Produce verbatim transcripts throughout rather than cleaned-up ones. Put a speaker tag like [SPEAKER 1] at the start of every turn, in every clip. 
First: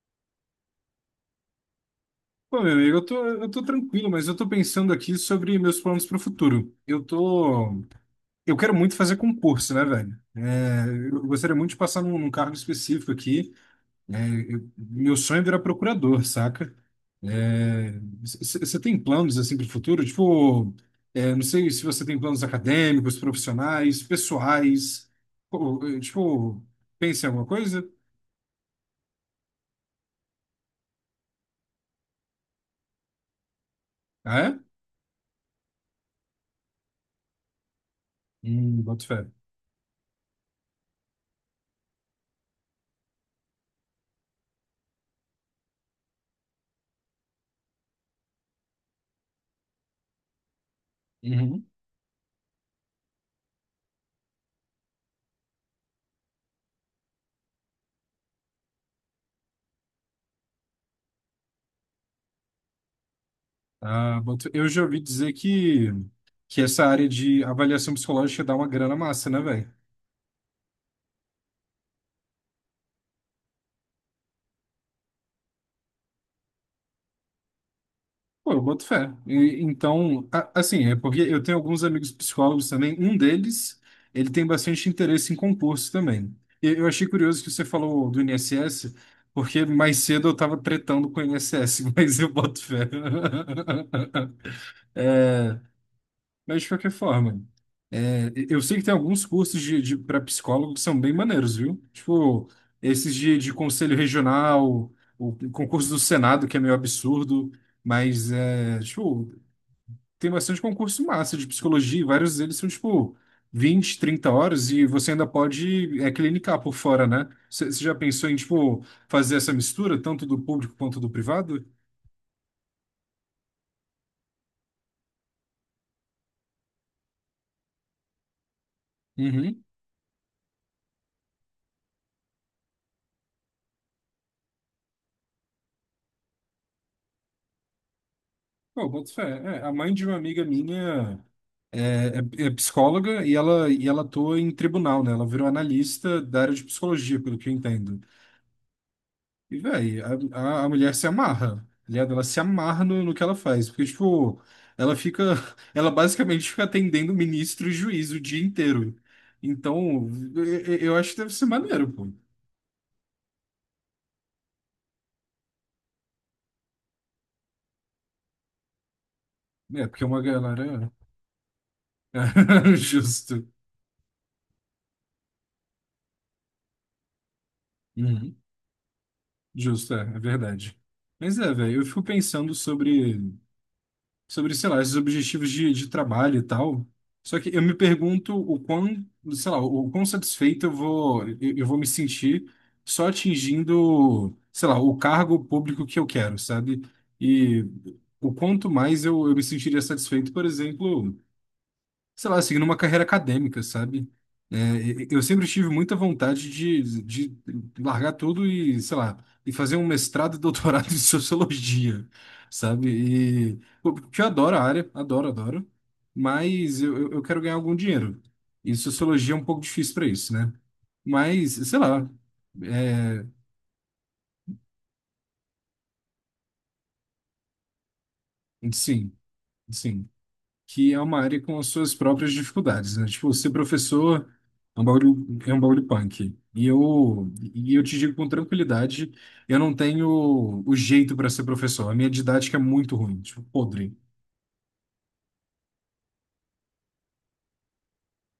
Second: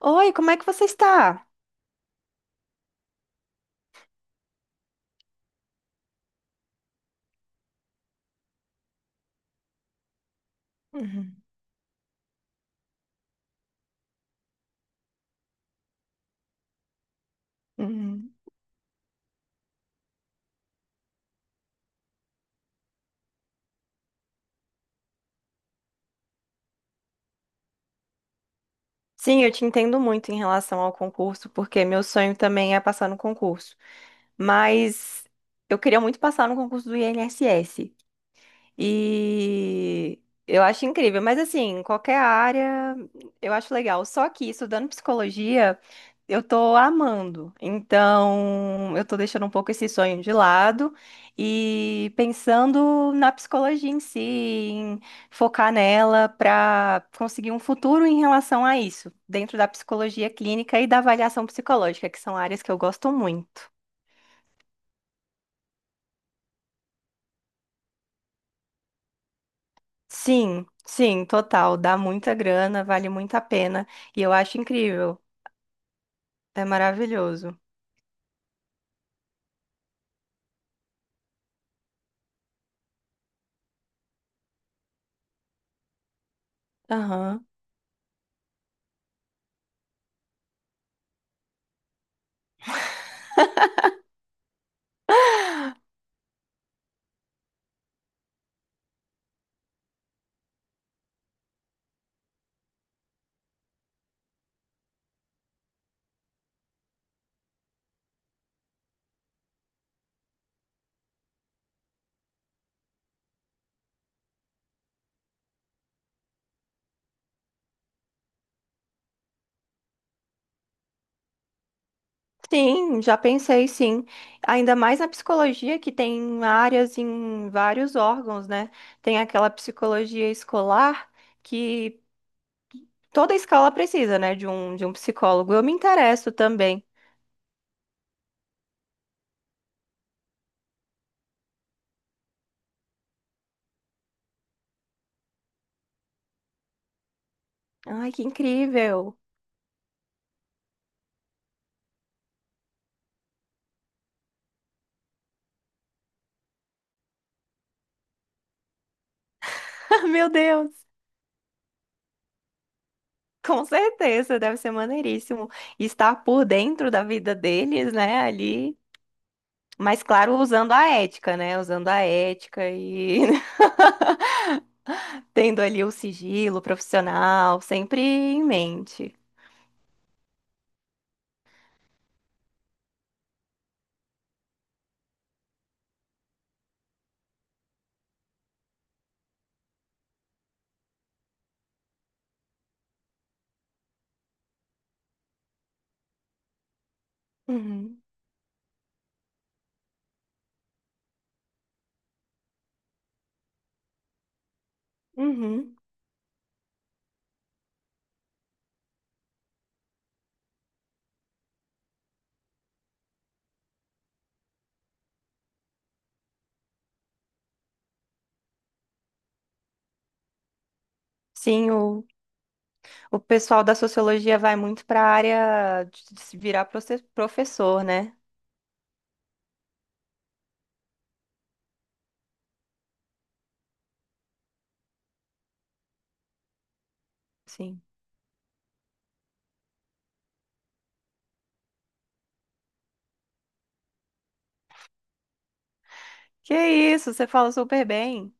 [SPEAKER 1] Oi, como é que você está?
[SPEAKER 2] Pô, meu amigo, eu tô, eu tô tranquilo, mas eu tô pensando aqui sobre meus planos para o futuro. Eu tô, eu quero muito fazer concurso, né, velho? É, eu
[SPEAKER 1] Uhum,
[SPEAKER 2] gostaria muito de passar num, num cargo específico aqui. É, eu- meu sonho é virar procurador, saca? É,
[SPEAKER 1] uhum.
[SPEAKER 2] Você tem planos assim para o futuro? Tipo, é, não sei se você tem planos acadêmicos, profissionais, pessoais. Pô, é, tipo, pensa em alguma coisa?
[SPEAKER 1] Sim, eu te entendo muito em relação ao concurso, porque meu sonho também é passar no concurso.
[SPEAKER 2] Ah, é?
[SPEAKER 1] Mas eu queria muito passar no concurso do I N S S.
[SPEAKER 2] Hum, boto fé.
[SPEAKER 1] E eu acho incrível, mas assim, em qualquer área eu acho legal. Só que estudando psicologia, eu tô amando. Então, eu tô deixando um pouco esse sonho de lado
[SPEAKER 2] Uhum.
[SPEAKER 1] e pensando na psicologia em si, em focar nela para conseguir um futuro em relação a isso, dentro da psicologia clínica e da avaliação psicológica, que são áreas que eu gosto muito.
[SPEAKER 2] Ah, boto- eu já ouvi dizer que, que essa área de avaliação psicológica dá uma grana massa, né, velho?
[SPEAKER 1] Sim, sim, total. Dá muita grana, vale muito a pena. E eu acho incrível. É maravilhoso.
[SPEAKER 2] Pô, eu boto fé. E- então, a- assim, é porque eu tenho alguns amigos psicólogos também. Um deles, ele tem bastante interesse em concurso também. E eu achei curioso
[SPEAKER 1] Aham.
[SPEAKER 2] que você falou do I N S S, porque mais cedo eu tava tretando com o I N S S, mas eu boto fé. Mas de qualquer forma, é, eu sei que tem alguns cursos de, de para psicólogo que são bem maneiros, viu? Tipo, esses de, de conselho regional, o concurso do Senado, que é meio absurdo, mas é, tipo, tem bastante concurso massa de psicologia, e vários deles são, tipo, vinte, trinta horas e você ainda pode é, clinicar por fora, né? Você já pensou em, tipo, fazer essa mistura, tanto do público quanto do privado?
[SPEAKER 1] Sim, já pensei, sim. Ainda mais na psicologia, que tem áreas em vários órgãos, né? Tem aquela psicologia escolar que toda escola precisa, né? De um, de um psicólogo. Eu me interesso também.
[SPEAKER 2] Pô, boto fé. É, a mãe de uma amiga minha é, é- é psicóloga e ela, e ela atua em tribunal, né? Ela virou analista da área de psicologia, pelo que eu entendo.
[SPEAKER 1] Ai, que incrível!
[SPEAKER 2] E, véi, a, a, a mulher se amarra, tá ligado? Ela se amarra no, no que ela faz. Porque, tipo, ela fica. Ela basicamente fica atendendo ministro e juiz o dia inteiro. Então,
[SPEAKER 1] Meu
[SPEAKER 2] eu, eu
[SPEAKER 1] Deus!
[SPEAKER 2] eu acho que deve ser maneiro, pô.
[SPEAKER 1] Com certeza, deve ser maneiríssimo estar por dentro da vida deles, né? Ali.
[SPEAKER 2] É,
[SPEAKER 1] Mas,
[SPEAKER 2] porque é uma
[SPEAKER 1] claro, usando a
[SPEAKER 2] galera.
[SPEAKER 1] ética, né? Usando a ética e
[SPEAKER 2] Justo.
[SPEAKER 1] tendo ali o sigilo profissional sempre
[SPEAKER 2] Uhum.
[SPEAKER 1] em mente.
[SPEAKER 2] Justo, é, é verdade. Mas é, velho, eu fico pensando sobre. Sobre, sei lá, esses objetivos de, de trabalho e tal. Só que eu me pergunto o quão, sei lá, o quão satisfeito eu vou, eu, eu vou me sentir só atingindo, sei lá, o cargo público que eu quero, sabe? E
[SPEAKER 1] Uhum.
[SPEAKER 2] o quanto mais eu, eu me sentiria satisfeito, por exemplo, sei lá, seguindo uma carreira acadêmica, sabe? É, e- eu sempre tive
[SPEAKER 1] Uhum.
[SPEAKER 2] muita vontade de, de largar tudo e, sei lá, e fazer um mestrado e doutorado em sociologia, sabe? E pô, porque eu adoro a área, adoro, adoro, mas eu, eu eu quero ganhar algum dinheiro. E sociologia é um pouco difícil para isso, né? Mas,
[SPEAKER 1] Sim,
[SPEAKER 2] sei
[SPEAKER 1] o,
[SPEAKER 2] lá,
[SPEAKER 1] o
[SPEAKER 2] é,
[SPEAKER 1] pessoal da sociologia vai muito para a área de de se virar proce- professor, né?
[SPEAKER 2] sim, sim. Que é uma área com as suas próprias dificuldades, né? Tipo, ser professor é um bagulho, é um bagulho punk. E eu, e eu
[SPEAKER 1] Sim.
[SPEAKER 2] te digo com tranquilidade, eu não tenho o jeito para ser professor. A minha didática é muito ruim, tipo, podre.
[SPEAKER 1] Que isso, você fala super bem.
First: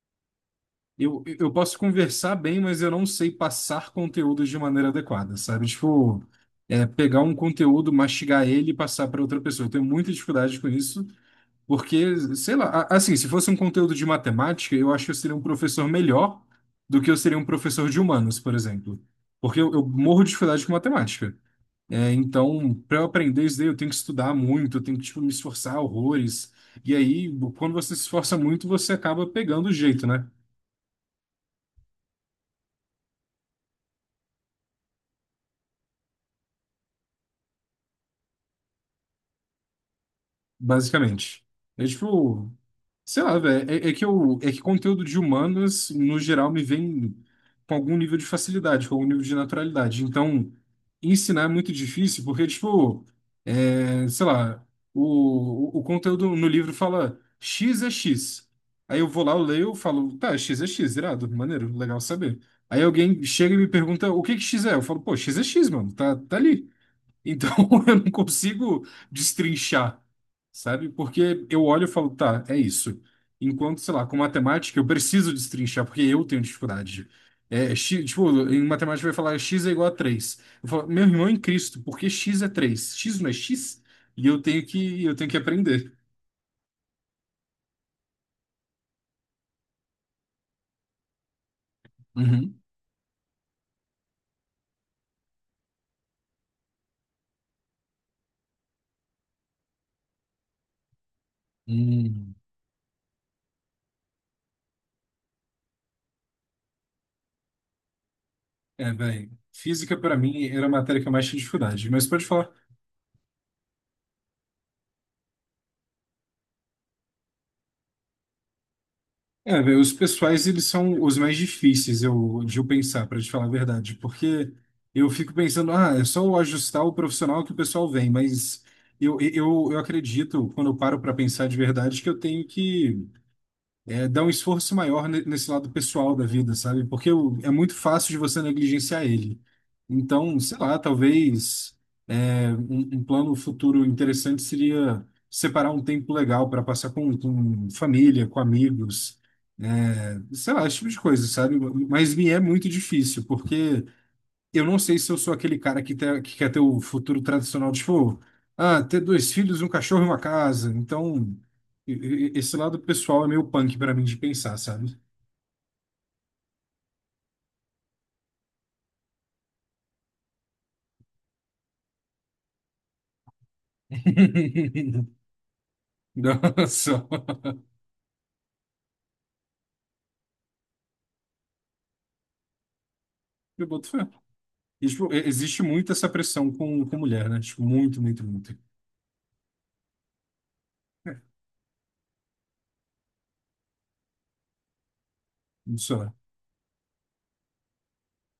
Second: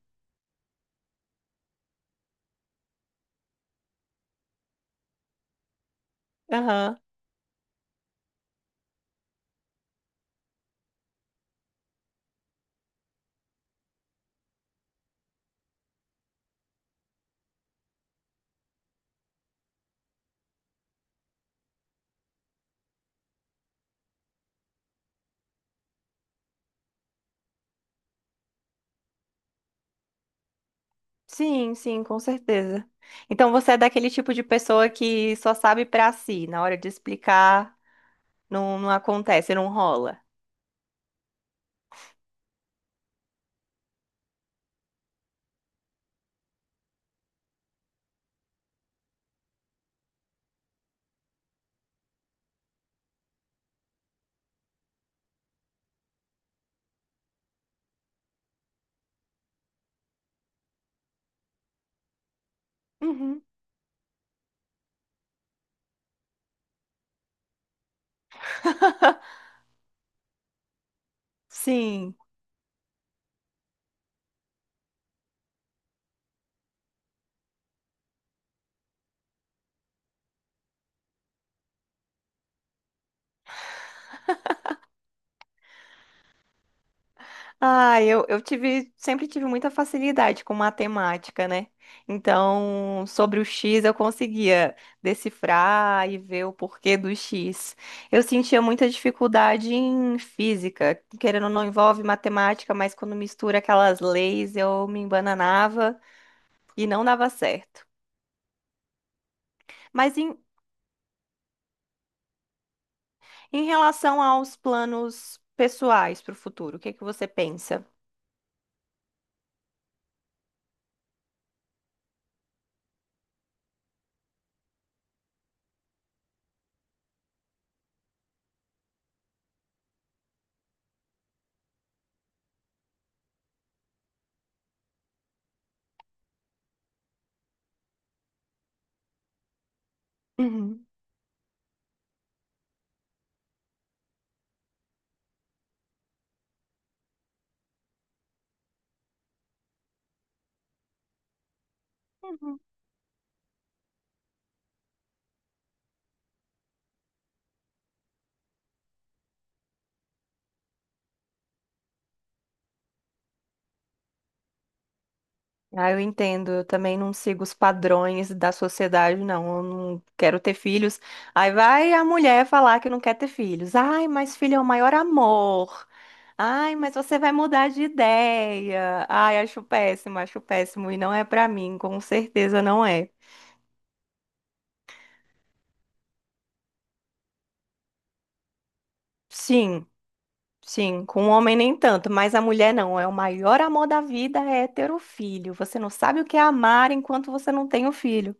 [SPEAKER 2] Eu, eu posso conversar bem, mas eu não sei passar conteúdo de maneira adequada, sabe? Tipo, é,
[SPEAKER 1] Aham.
[SPEAKER 2] pegar um conteúdo, mastigar ele e passar para outra pessoa. Eu tenho muita dificuldade com isso. Porque, sei lá, a- assim, se fosse um conteúdo de matemática, eu acho que eu seria um professor melhor do que eu seria um professor de humanos, por exemplo. Porque eu, eu morro de dificuldade com matemática. É, então, para eu aprender isso daí, eu tenho que estudar muito, eu tenho que, tipo, me esforçar horrores. E aí, quando você se esforça muito, você acaba pegando o jeito, né?
[SPEAKER 1] Sim, sim, com certeza. Então você é daquele tipo de pessoa que só sabe para si, na hora de explicar, não, não acontece, não rola.
[SPEAKER 2] Basicamente. É tipo, sei lá, velho. É, é que eu, é que conteúdo de humanas, no geral, me vem com algum nível de facilidade, com algum nível de naturalidade. Então, ensinar é muito difícil, porque, tipo, é, sei lá, o, o, o conteúdo no livro fala X é X. Aí eu vou lá, eu leio, eu falo, tá, X é X, irado, maneiro, legal saber. Aí alguém
[SPEAKER 1] Uhum.
[SPEAKER 2] chega e me pergunta o que que X é? Eu falo, pô, X é X, mano, tá, tá ali. Então eu não consigo destrinchar, sabe? Porque eu olho e falo,
[SPEAKER 1] Sim.
[SPEAKER 2] tá, é isso. Enquanto, sei lá, com matemática eu preciso destrinchar, porque eu tenho dificuldade. É, X, tipo, em matemática vai falar x é igual a três. Eu falo, meu irmão é em Cristo, por que x é três? X não é x? E eu tenho que, eu tenho que aprender.
[SPEAKER 1] Ah, eu, eu tive, sempre tive muita facilidade com matemática, né?
[SPEAKER 2] Uhum.
[SPEAKER 1] Então, sobre o X eu conseguia decifrar e ver o porquê do X. Eu sentia muita dificuldade em física, querendo ou não envolve
[SPEAKER 2] Hum.
[SPEAKER 1] matemática, mas quando mistura aquelas leis eu me embananava e não dava certo.
[SPEAKER 2] É, bem, física para
[SPEAKER 1] Mas em,
[SPEAKER 2] mim era a matéria que eu mais tinha dificuldade, mas pode falar.
[SPEAKER 1] em relação aos planos pessoais para o futuro, o que que você pensa?
[SPEAKER 2] É, velho, os pessoais, eles são os mais difíceis eu, de eu pensar, para te falar a verdade, porque eu fico pensando, ah, é só eu ajustar o profissional que o pessoal vem, mas eu, eu, eu acredito, quando eu paro para pensar de verdade, que eu tenho que é, dar um esforço maior ne- nesse lado pessoal da vida, sabe? Porque eu- é muito fácil de você negligenciar ele. Então, sei lá,
[SPEAKER 1] Uhum.
[SPEAKER 2] talvez é, um, um plano futuro interessante seria separar um tempo legal para passar com, com família, com amigos, sei lá, esse tipo de coisa, sabe? Mas me é muito difícil, porque eu não sei se eu sou aquele cara que, te- que quer ter o futuro tradicional, tipo, ah, ter dois filhos, um cachorro e uma casa. Então, e- e- esse lado pessoal é meio punk pra mim de pensar, sabe?
[SPEAKER 1] Ah, eu entendo. Eu também não sigo os padrões da sociedade, não. Eu não quero ter filhos. Aí vai a mulher falar que não quer ter filhos. Ai, mas filho é o maior amor. Ai, mas
[SPEAKER 2] Nossa,
[SPEAKER 1] você vai mudar de ideia. Ai, acho péssimo, acho péssimo. E não é pra mim, com certeza não é.
[SPEAKER 2] eu boto fé. E, tipo, e- existe muito essa pressão com, com mulher, né? Tipo, muito, muito, muito.
[SPEAKER 1] Sim, sim.
[SPEAKER 2] É,
[SPEAKER 1] Com o homem nem tanto, mas a mulher não. É o maior amor da vida é ter o filho. Você não
[SPEAKER 2] isso é.
[SPEAKER 1] sabe o que é amar enquanto você não tem o filho.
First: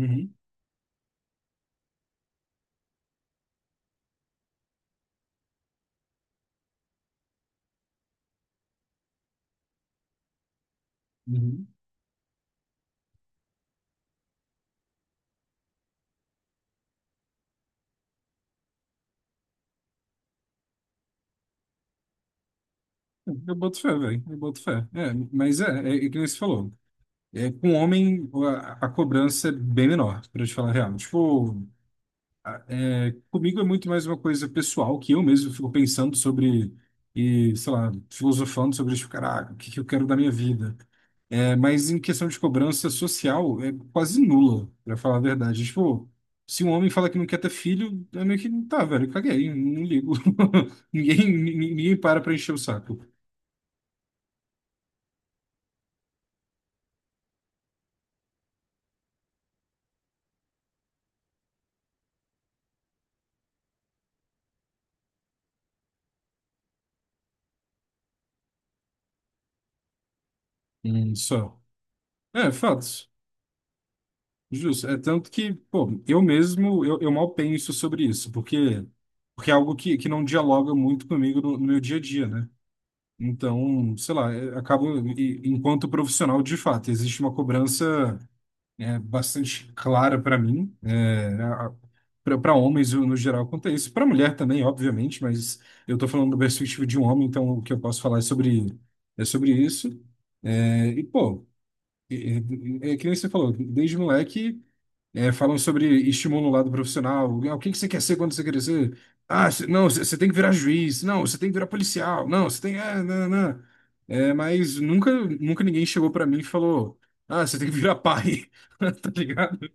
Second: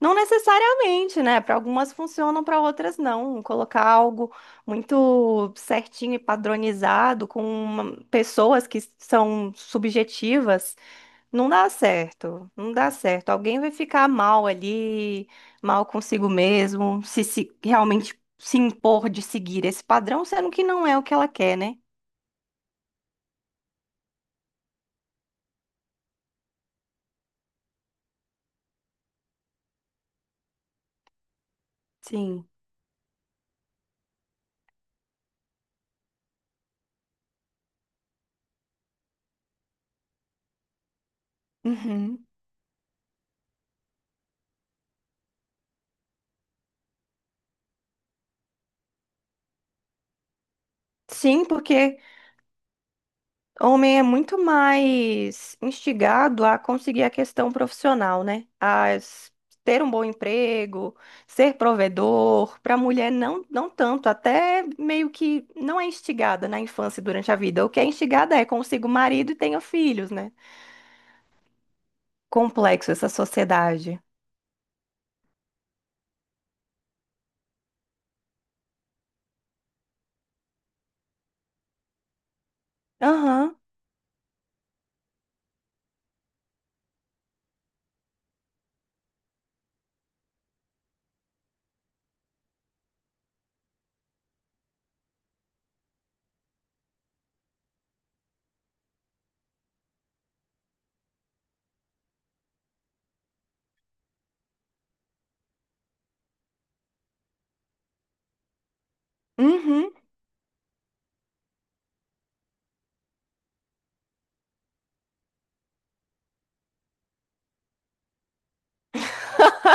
[SPEAKER 1] Não necessariamente, né? Para algumas funcionam, para outras não. Colocar algo muito certinho e padronizado com uma- pessoas que são subjetivas não
[SPEAKER 2] uhum.
[SPEAKER 1] dá certo. Não dá certo. Alguém vai ficar mal ali, mal consigo mesmo, se, se realmente se impor de seguir esse padrão, sendo que não é o que ela quer, né?
[SPEAKER 2] Eu boto fé, velho. Eu boto fé. É, mas é, é, é que nem você falou. É, com homem, a, a cobrança é bem menor, pra te falar a real. Tipo,
[SPEAKER 1] Sim.
[SPEAKER 2] a- é, comigo é muito mais uma coisa pessoal que eu mesmo fico pensando sobre e, sei lá, filosofando sobre, tipo, caraca, o que que eu quero da minha vida? É, mas em
[SPEAKER 1] Uhum.
[SPEAKER 2] questão de cobrança social, é quase nula, pra falar a verdade. Tipo, se um homem fala que não quer ter filho, é meio que, tá, velho, caguei, não ligo. Ninguém,
[SPEAKER 1] Sim,
[SPEAKER 2] ninguém ninguém
[SPEAKER 1] porque
[SPEAKER 2] para pra encher o saco.
[SPEAKER 1] homem é muito mais instigado a conseguir a questão profissional, né? A s- ter um bom emprego, ser provedor. Para a mulher, não, não tanto. Até meio que não é instigada na infância e durante a vida. O que é instigada é consiga o marido e tenha filhos, né?
[SPEAKER 2] Hum, Só. É,
[SPEAKER 1] Complexo
[SPEAKER 2] fatos.
[SPEAKER 1] essa sociedade.
[SPEAKER 2] Justo, é tanto que, pô, eu mesmo, eu, eu mal penso sobre isso, porque, porque é algo que, que não dialoga muito comigo no, no meu dia a dia, né?
[SPEAKER 1] Aham.
[SPEAKER 2] Então, sei lá, eu acabo, e- enquanto profissional, de fato, existe uma cobrança, é, bastante clara para mim, é, para homens no geral quanto a isso, para mulher também, obviamente, mas eu estou falando da perspectiva de um homem, então o que eu posso falar é sobre, é sobre isso. É, e, pô, é, é, é que nem você falou, desde moleque. É, falam sobre estímulo no lado profissional. Ah, o que que você quer ser quando você crescer? Ah, cê- não,
[SPEAKER 1] Uhum.
[SPEAKER 2] você tem que virar juiz. Não, você tem que virar policial. Não, você tem. É, não, não. É, mas nunca, nunca ninguém chegou pra mim e falou: ah, você tem que virar pai. Tá ligado?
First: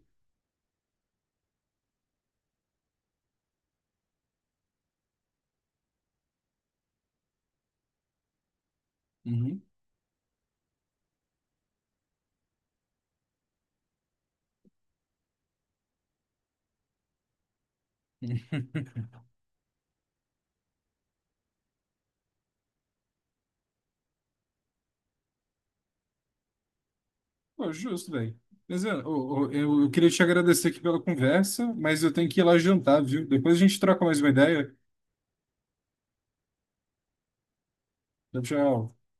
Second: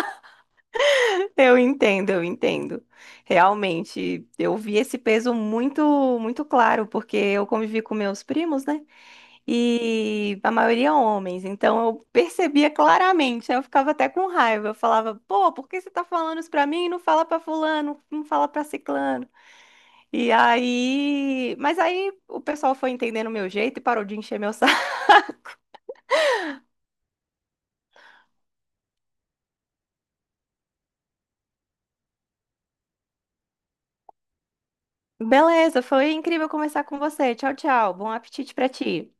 [SPEAKER 1] Eu entendo, eu entendo. Realmente, eu vi esse peso muito, muito claro, porque eu convivi com meus primos, né?
[SPEAKER 2] Uhum.
[SPEAKER 1] E a maioria homens. Então eu percebia claramente, aí eu ficava até com raiva. Eu falava, pô, por que você tá falando isso pra mim e não fala pra fulano, não fala pra ciclano? E aí, mas aí o pessoal foi entendendo o meu jeito e parou de encher meu saco.
[SPEAKER 2] Pô, justo, velho. Mas, é, ô, ô, eu, eu queria te agradecer aqui pela conversa, mas eu tenho que ir lá jantar, viu? Depois a gente troca mais uma ideia.
[SPEAKER 1] Beleza, foi incrível conversar com você. Tchau, tchau. Bom
[SPEAKER 2] Tchau,
[SPEAKER 1] apetite pra
[SPEAKER 2] tchau.
[SPEAKER 1] ti.